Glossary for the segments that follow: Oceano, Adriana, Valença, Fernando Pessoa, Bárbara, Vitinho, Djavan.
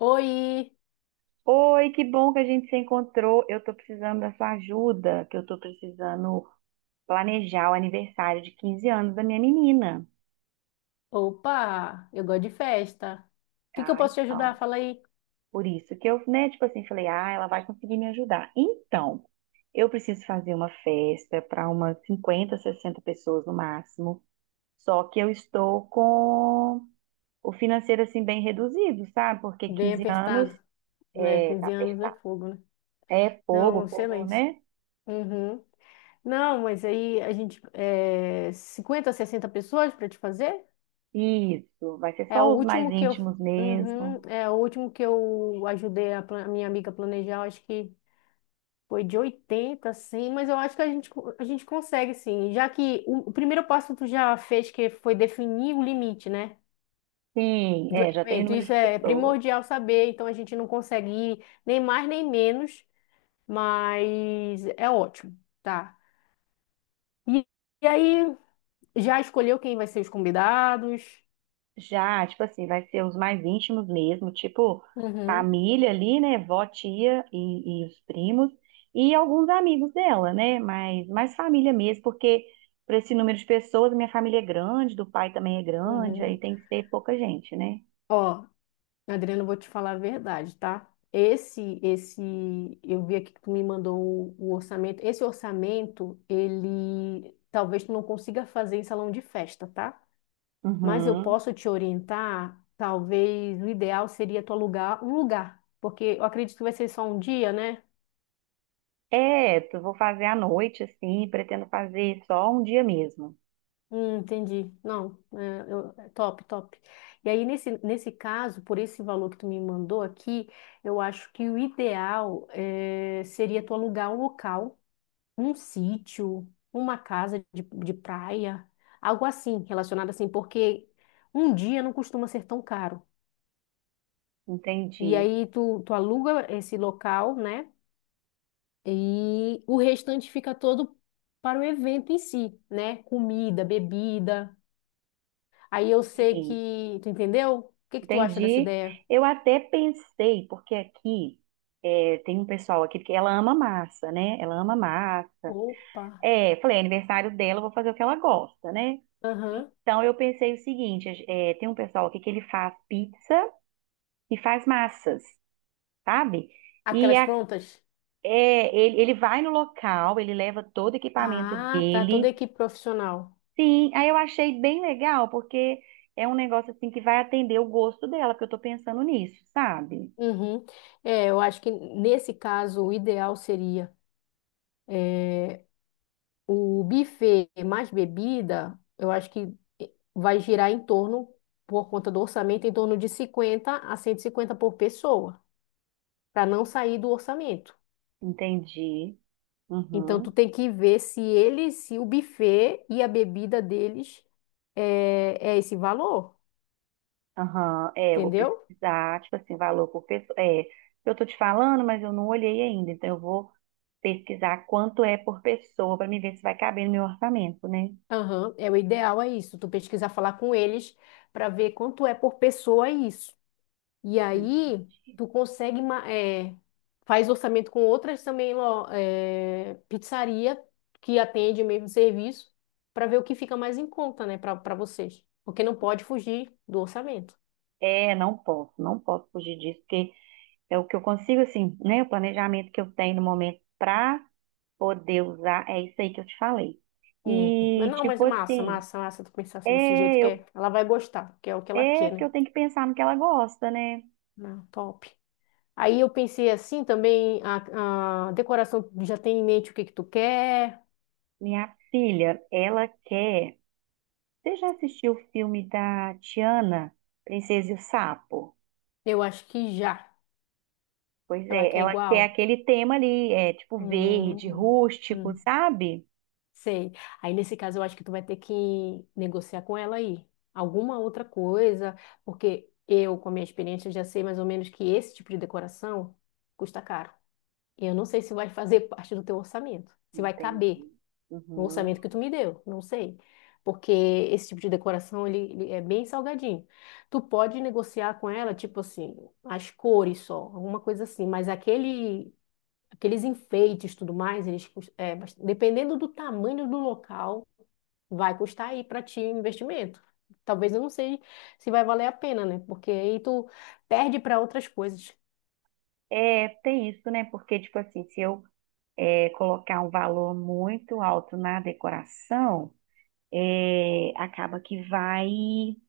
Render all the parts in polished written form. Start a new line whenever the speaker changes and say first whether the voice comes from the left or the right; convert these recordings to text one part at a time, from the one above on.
left: Oi!
right: Oi, que bom que a gente se encontrou. Eu tô precisando da sua ajuda, que eu tô precisando planejar o aniversário de 15 anos da minha menina.
left: Opa! Eu gosto de festa. O que que eu
right: Ah,
left: posso te
right: então.
left: ajudar? Fala aí.
right: Por isso que eu, né, tipo assim, falei, ah, ela vai conseguir me ajudar. Então, eu preciso fazer uma festa para umas 50, 60 pessoas no máximo. Só que eu estou com o financeiro assim bem reduzido, sabe? Porque
left: Bem
right: 15 anos
left: apertado, né?
right: tá
left: 15 anos é
right: apertado.
left: fogo, né?
right: É fogo,
left: Não,
right: o povo,
left: excelência.
right: né?
left: Uhum. Não, mas aí a gente... É, 50, 60 pessoas para te fazer?
right: Isso, vai ser
left: É o
right: só os mais
left: último que eu...
right: íntimos mesmo.
left: Uhum, é o último que eu ajudei a minha amiga a planejar, eu acho que foi de 80, assim, mas eu acho que a gente consegue, sim. Já que o primeiro passo tu já fez, que foi definir o limite, né,
right: Sim,
left: do
right: é, já tem o
left: evento.
right: número de
left: Isso é
right: pessoas.
left: primordial saber, então a gente não consegue ir nem mais nem menos, mas é ótimo, tá? E, e aí, já escolheu quem vai ser os convidados?
right: Já, tipo assim, vai ser os mais íntimos mesmo, tipo
left: Uhum,
right: família ali, né? Vó, tia e os primos e alguns amigos dela, né? Mas mais família mesmo, porque para esse número de pessoas, minha família é grande, do pai também é grande, aí
left: uhum.
right: tem que ser pouca gente, né?
left: Ó, Adriana, eu vou te falar a verdade, tá? Esse, esse, eu vi aqui que tu me mandou o orçamento. Esse orçamento, ele talvez tu não consiga fazer em salão de festa, tá, mas eu
right: Uhum.
left: posso te orientar. Talvez o ideal seria tu alugar um lugar, porque eu acredito que vai ser só um dia, né?
right: É, eu vou fazer à noite, assim, pretendo fazer só um dia mesmo.
left: Entendi. Não, é, é top, top. E aí, nesse caso, por esse valor que tu me mandou aqui, eu acho que o ideal seria tu alugar um local, um sítio, uma casa de praia, algo assim, relacionado assim, porque um dia não costuma ser tão caro. E
right: Entendi.
left: aí, tu aluga esse local, né? E o restante fica todo para o evento em si, né? Comida, bebida. Aí tu entendeu? O que que tu acha dessa
right: Entendi.
left: ideia?
right: Eu até pensei, porque aqui tem um pessoal aqui que ela ama massa, né? Ela ama massa.
left: Opa.
right: É, falei, é aniversário dela, eu vou fazer o que ela gosta, né?
left: Aham.
right: Então eu pensei o seguinte, tem um pessoal aqui que ele faz pizza e faz massas, sabe? E
left: Aquelas
right: a-
left: prontas?
right: ele vai no local, ele leva todo o equipamento
left: Ah, tá, toda a
right: dele.
left: equipe profissional.
right: Sim, aí eu achei bem legal, porque é um negócio assim que vai atender o gosto dela, porque eu tô pensando nisso, sabe?
left: Uhum. É, eu acho que nesse caso o ideal seria é, o buffet mais bebida, eu acho que vai girar em torno, por conta do orçamento, em torno de 50 a 150 por pessoa. Para não sair do orçamento.
right: Entendi.
left: Então tu
right: Uhum.
left: tem que ver se se o buffet e a bebida deles é esse valor,
right: Aham, é, eu vou
left: entendeu?
right: pesquisar, tipo assim, valor por pessoa. Eu tô te falando, mas eu não olhei ainda, então eu vou pesquisar quanto é por pessoa para me ver se vai caber no meu orçamento, né?
left: Aham, o ideal é isso. Tu pesquisar, falar com eles para ver quanto é por pessoa é isso. E aí tu consegue faz orçamento com outras também pizzaria que atende o mesmo serviço para ver o que fica mais em conta, né, para vocês, porque não pode fugir do orçamento.
right: É, não posso, não posso fugir disso, porque é o que eu consigo, assim, né? O planejamento que eu tenho no momento para poder usar, é isso aí que eu te falei.
left: Mas
right: E,
left: não, mas
right: tipo
left: é massa,
right: assim,
left: massa, massa tu pensar assim desse
right: é,
left: jeito,
right: eu,
left: ela vai gostar, que é o que ela
right: é
left: quer,
right: porque eu
left: né?
right: tenho que pensar no que ela gosta, né?
left: Não, top. Aí eu pensei assim também, a decoração, tu já tem em mente o que que tu quer?
right: Minha filha, ela quer. Você já assistiu o filme da Tiana, Princesa e o Sapo?
left: Eu acho que já.
right: Pois
left: Ela
right: é,
left: quer
right: ela quer
left: igual?
right: aquele tema ali, é tipo verde,
left: Hum,
right: rústico,
left: hum,
right: sabe?
left: sei. Aí nesse caso eu acho que tu vai ter que negociar com ela aí. Alguma outra coisa, porque eu, com a minha experiência, já sei mais ou menos que esse tipo de decoração custa caro. E eu não sei se vai fazer parte do teu orçamento, se vai caber
right: Entendi.
left: no
right: Uhum.
left: orçamento que tu me deu, não sei. Porque esse tipo de decoração, ele é bem salgadinho. Tu pode negociar com ela, tipo assim, as cores só, alguma coisa assim, mas aqueles enfeites, tudo mais, eles, cus- é, bas- dependendo do tamanho do local, vai custar aí para ti o investimento. Talvez eu não sei se vai valer a pena, né? Porque aí tu perde para outras coisas.
right: É, tem isso, né? Porque, tipo assim, se eu colocar um valor muito alto na decoração, acaba que vai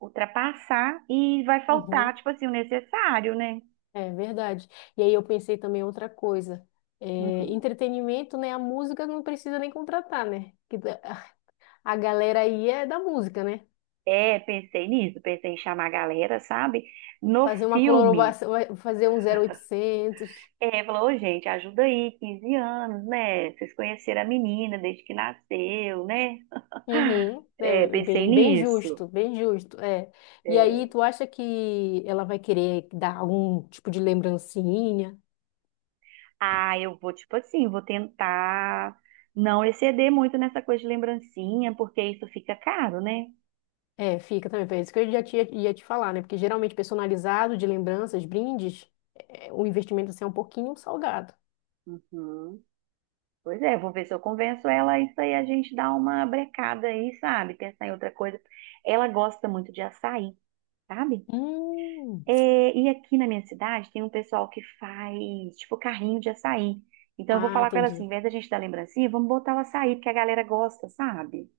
right: ultrapassar e vai faltar,
left: Uhum.
right: tipo assim, o necessário, né?
left: É verdade. E aí eu pensei também outra coisa. É,
right: Uhum.
left: entretenimento, né? A música não precisa nem contratar, né? A galera aí é da música, né?
right: É, pensei nisso, pensei em chamar a galera, sabe? No
left: Fazer uma
right: filme.
left: colaboração, fazer um 0800.
right: É, falou, "Ô, gente, ajuda aí, 15 anos, né? Vocês conheceram a menina desde que nasceu, né?
left: Uhum.
right: É,
left: É,
right: pensei
left: bem
right: nisso.
left: justo, bem justo, é. E
right: É,
left: aí, tu acha que ela vai querer dar algum tipo de lembrancinha?
right: ah, eu vou, tipo assim, vou tentar não exceder muito nessa coisa de lembrancinha, porque isso fica caro, né?
left: É, fica também, é isso que eu já tinha, ia te falar, né? Porque geralmente personalizado, de lembranças, brindes, o investimento assim, é um pouquinho salgado.
right: Uhum. Pois é, vou ver se eu convenço ela, isso aí a gente dá uma brecada aí, sabe? Pensar em outra coisa. Ela gosta muito de açaí, sabe?
left: Hum.
right: É, e aqui na minha cidade tem um pessoal que faz, tipo, carrinho de açaí. Então eu vou
left: Ah,
right: falar com ela assim, em
left: entendi.
right: vez da gente dar lembrancinha, vamos botar o açaí, porque a galera gosta, sabe?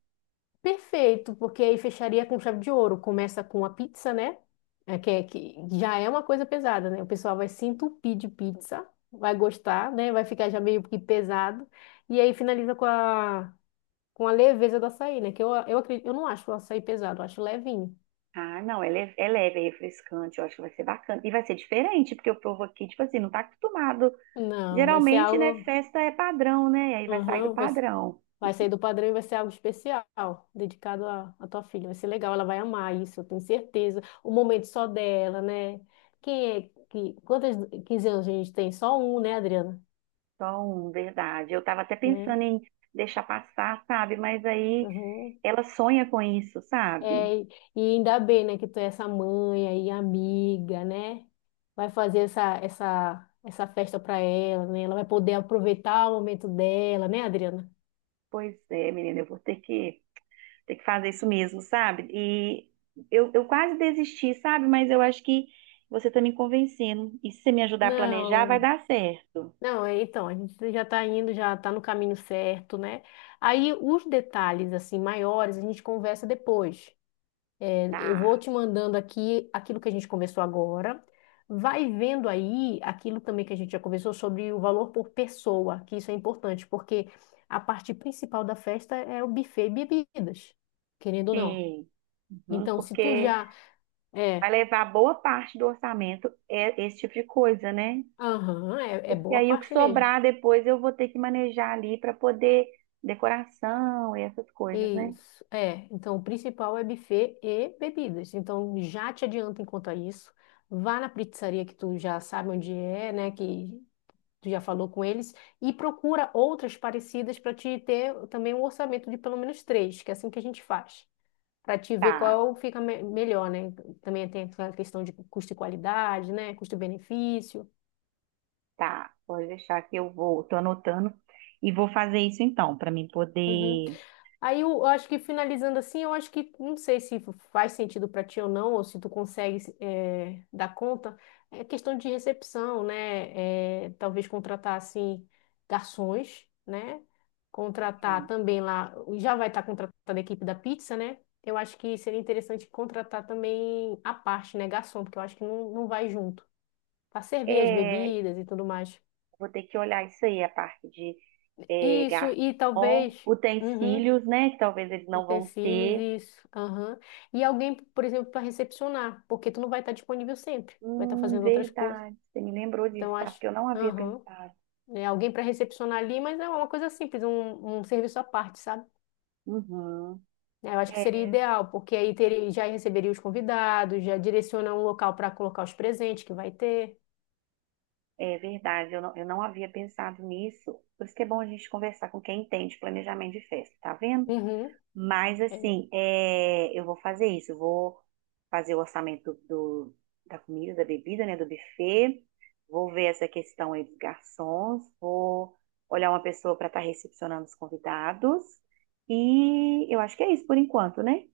left: Perfeito, porque aí fecharia com chave de ouro. Começa com a pizza, né? É que já é uma coisa pesada, né? O pessoal vai se entupir de pizza, vai gostar, né? Vai ficar já meio que pesado. E aí finaliza com a leveza do açaí, né? Que eu acredito, eu não acho o açaí pesado, eu acho levinho.
right: Ah, não, é leve, é leve, é refrescante, eu acho que vai ser bacana. E vai ser diferente, porque o povo aqui, tipo assim, não tá acostumado.
left: Não, vai ser
right: Geralmente, né,
left: algo.
right: festa é padrão, né? Aí vai sair do
left: Aham, vai
right: padrão.
left: Vai sair do padrão e vai ser algo especial, dedicado à tua filha. Vai ser legal, ela vai amar isso, eu tenho certeza. O momento só dela, né? Quem é que. Quantas 15 anos a gente tem? Só um, né, Adriana?
right: Então, verdade. Eu tava até
left: Né?
right: pensando em deixar passar, sabe? Mas aí
left: Uhum.
right: ela sonha com isso, sabe?
left: E ainda bem, né, que tu é essa mãe aí, amiga, né? Vai fazer essa festa pra ela, né? Ela vai poder aproveitar o momento dela, né, Adriana?
right: Pois é, menina, eu vou ter que tem que fazer isso mesmo, sabe? E eu quase desisti, sabe? Mas eu acho que você tá me convencendo. E se você me ajudar a planejar, vai
left: Não.
right: dar certo.
left: Não, então, a gente já está indo, já está no caminho certo, né? Aí os detalhes, assim, maiores, a gente conversa depois. É, eu
right: Tá.
left: vou te mandando aqui aquilo que a gente conversou agora. Vai vendo aí aquilo também que a gente já conversou sobre o valor por pessoa, que isso é importante, porque a parte principal da festa é o buffet e bebidas, querendo ou não.
right: Sim. Uhum,
left: Então, se tu
right: porque
left: já...
right: vai
left: É,
right: levar boa parte do orçamento é esse tipo de coisa, né?
left: aham, é
right: Porque
left: boa
right: aí o que
left: parte mesmo.
right: sobrar depois eu vou ter que manejar ali para poder decoração e essas coisas, né?
left: Isso, é. Então, o principal é buffet e bebidas. Então, já te adianta enquanto a isso. Vá na pizzaria que tu já sabe onde é, né? Que tu já falou com eles. E procura outras parecidas para te ter também um orçamento de pelo menos 3, que é assim que a gente faz. Para te ver
right: Tá,
left: qual fica melhor, né? Também tem a questão de custo e qualidade, né? Custo-benefício.
right: tá. Pode deixar que eu vou, tô anotando e vou fazer isso então, para mim
left: Uhum.
right: poder.
left: Aí eu acho que finalizando assim, eu acho que não sei se faz sentido para ti ou não, ou se tu consegue dar conta, é questão de recepção, né? Talvez contratar assim garçons, né? Contratar também lá, já vai estar contratada a equipe da pizza, né? Eu acho que seria interessante contratar também a parte, né, garçom, porque eu acho que não, não vai junto, para servir as
right: É,
left: bebidas e tudo mais.
right: vou ter que olhar isso aí, a parte de
left: Isso, e
right: garçom,
left: talvez. Uhum.
right: utensílios, né? Que talvez eles não vão
left: Utensílios,
right: ter.
left: isso. Aham. E alguém, por exemplo, para recepcionar, porque tu não vai estar disponível sempre, tu vai estar fazendo outras coisas.
right: Verdade. Você me lembrou
left: Então,
right: disso,
left: eu
right: tá?
left: acho.
right: Porque eu não havia
left: Aham.
right: pensado.
left: É, alguém para recepcionar ali, mas é uma coisa simples, um serviço à parte, sabe?
right: Uhum.
left: É, eu acho que seria
right: É,
left: ideal, porque aí teria, já receberia os convidados, já direciona um local para colocar os presentes que vai ter.
right: é verdade, eu não havia pensado nisso. Por isso que é bom a gente conversar com quem entende planejamento de festa, tá vendo?
left: Uhum.
right: Mas
left: é.
right: assim, é, eu vou fazer isso. Eu vou fazer o orçamento do- da comida, da bebida, né? Do buffet. Vou ver essa questão aí dos garçons. Vou olhar uma pessoa para estar recepcionando os convidados. E eu acho que é isso por enquanto, né?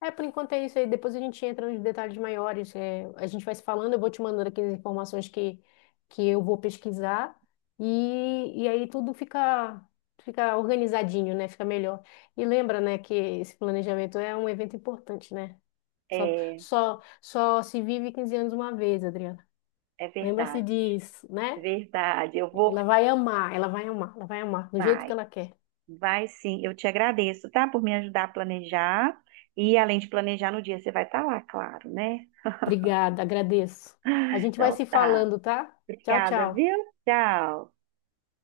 left: É, por enquanto é isso aí. Depois a gente entra nos detalhes maiores. É, a gente vai se falando, eu vou te mandando aqui as informações que eu vou pesquisar. E aí tudo fica organizadinho, né? Fica melhor. E lembra, né, que esse planejamento é um evento importante, né? Só,
right: É,
left: só, só se vive 15 anos uma vez, Adriana.
right: é
left: Lembra-se
right: verdade.
left: disso, né?
right: Verdade. Eu vou.
left: Ela vai amar, ela vai amar, ela vai amar, do jeito que
right: Vai,
left: ela quer.
right: vai sim. Eu te agradeço, tá? Por me ajudar a planejar. E além de planejar no dia, você vai estar lá, claro, né?
left: Obrigada, agradeço. A gente vai
right: Então
left: se
right: tá.
left: falando, tá? Tchau,
right: Obrigada,
left: tchau.
right: viu? Tchau.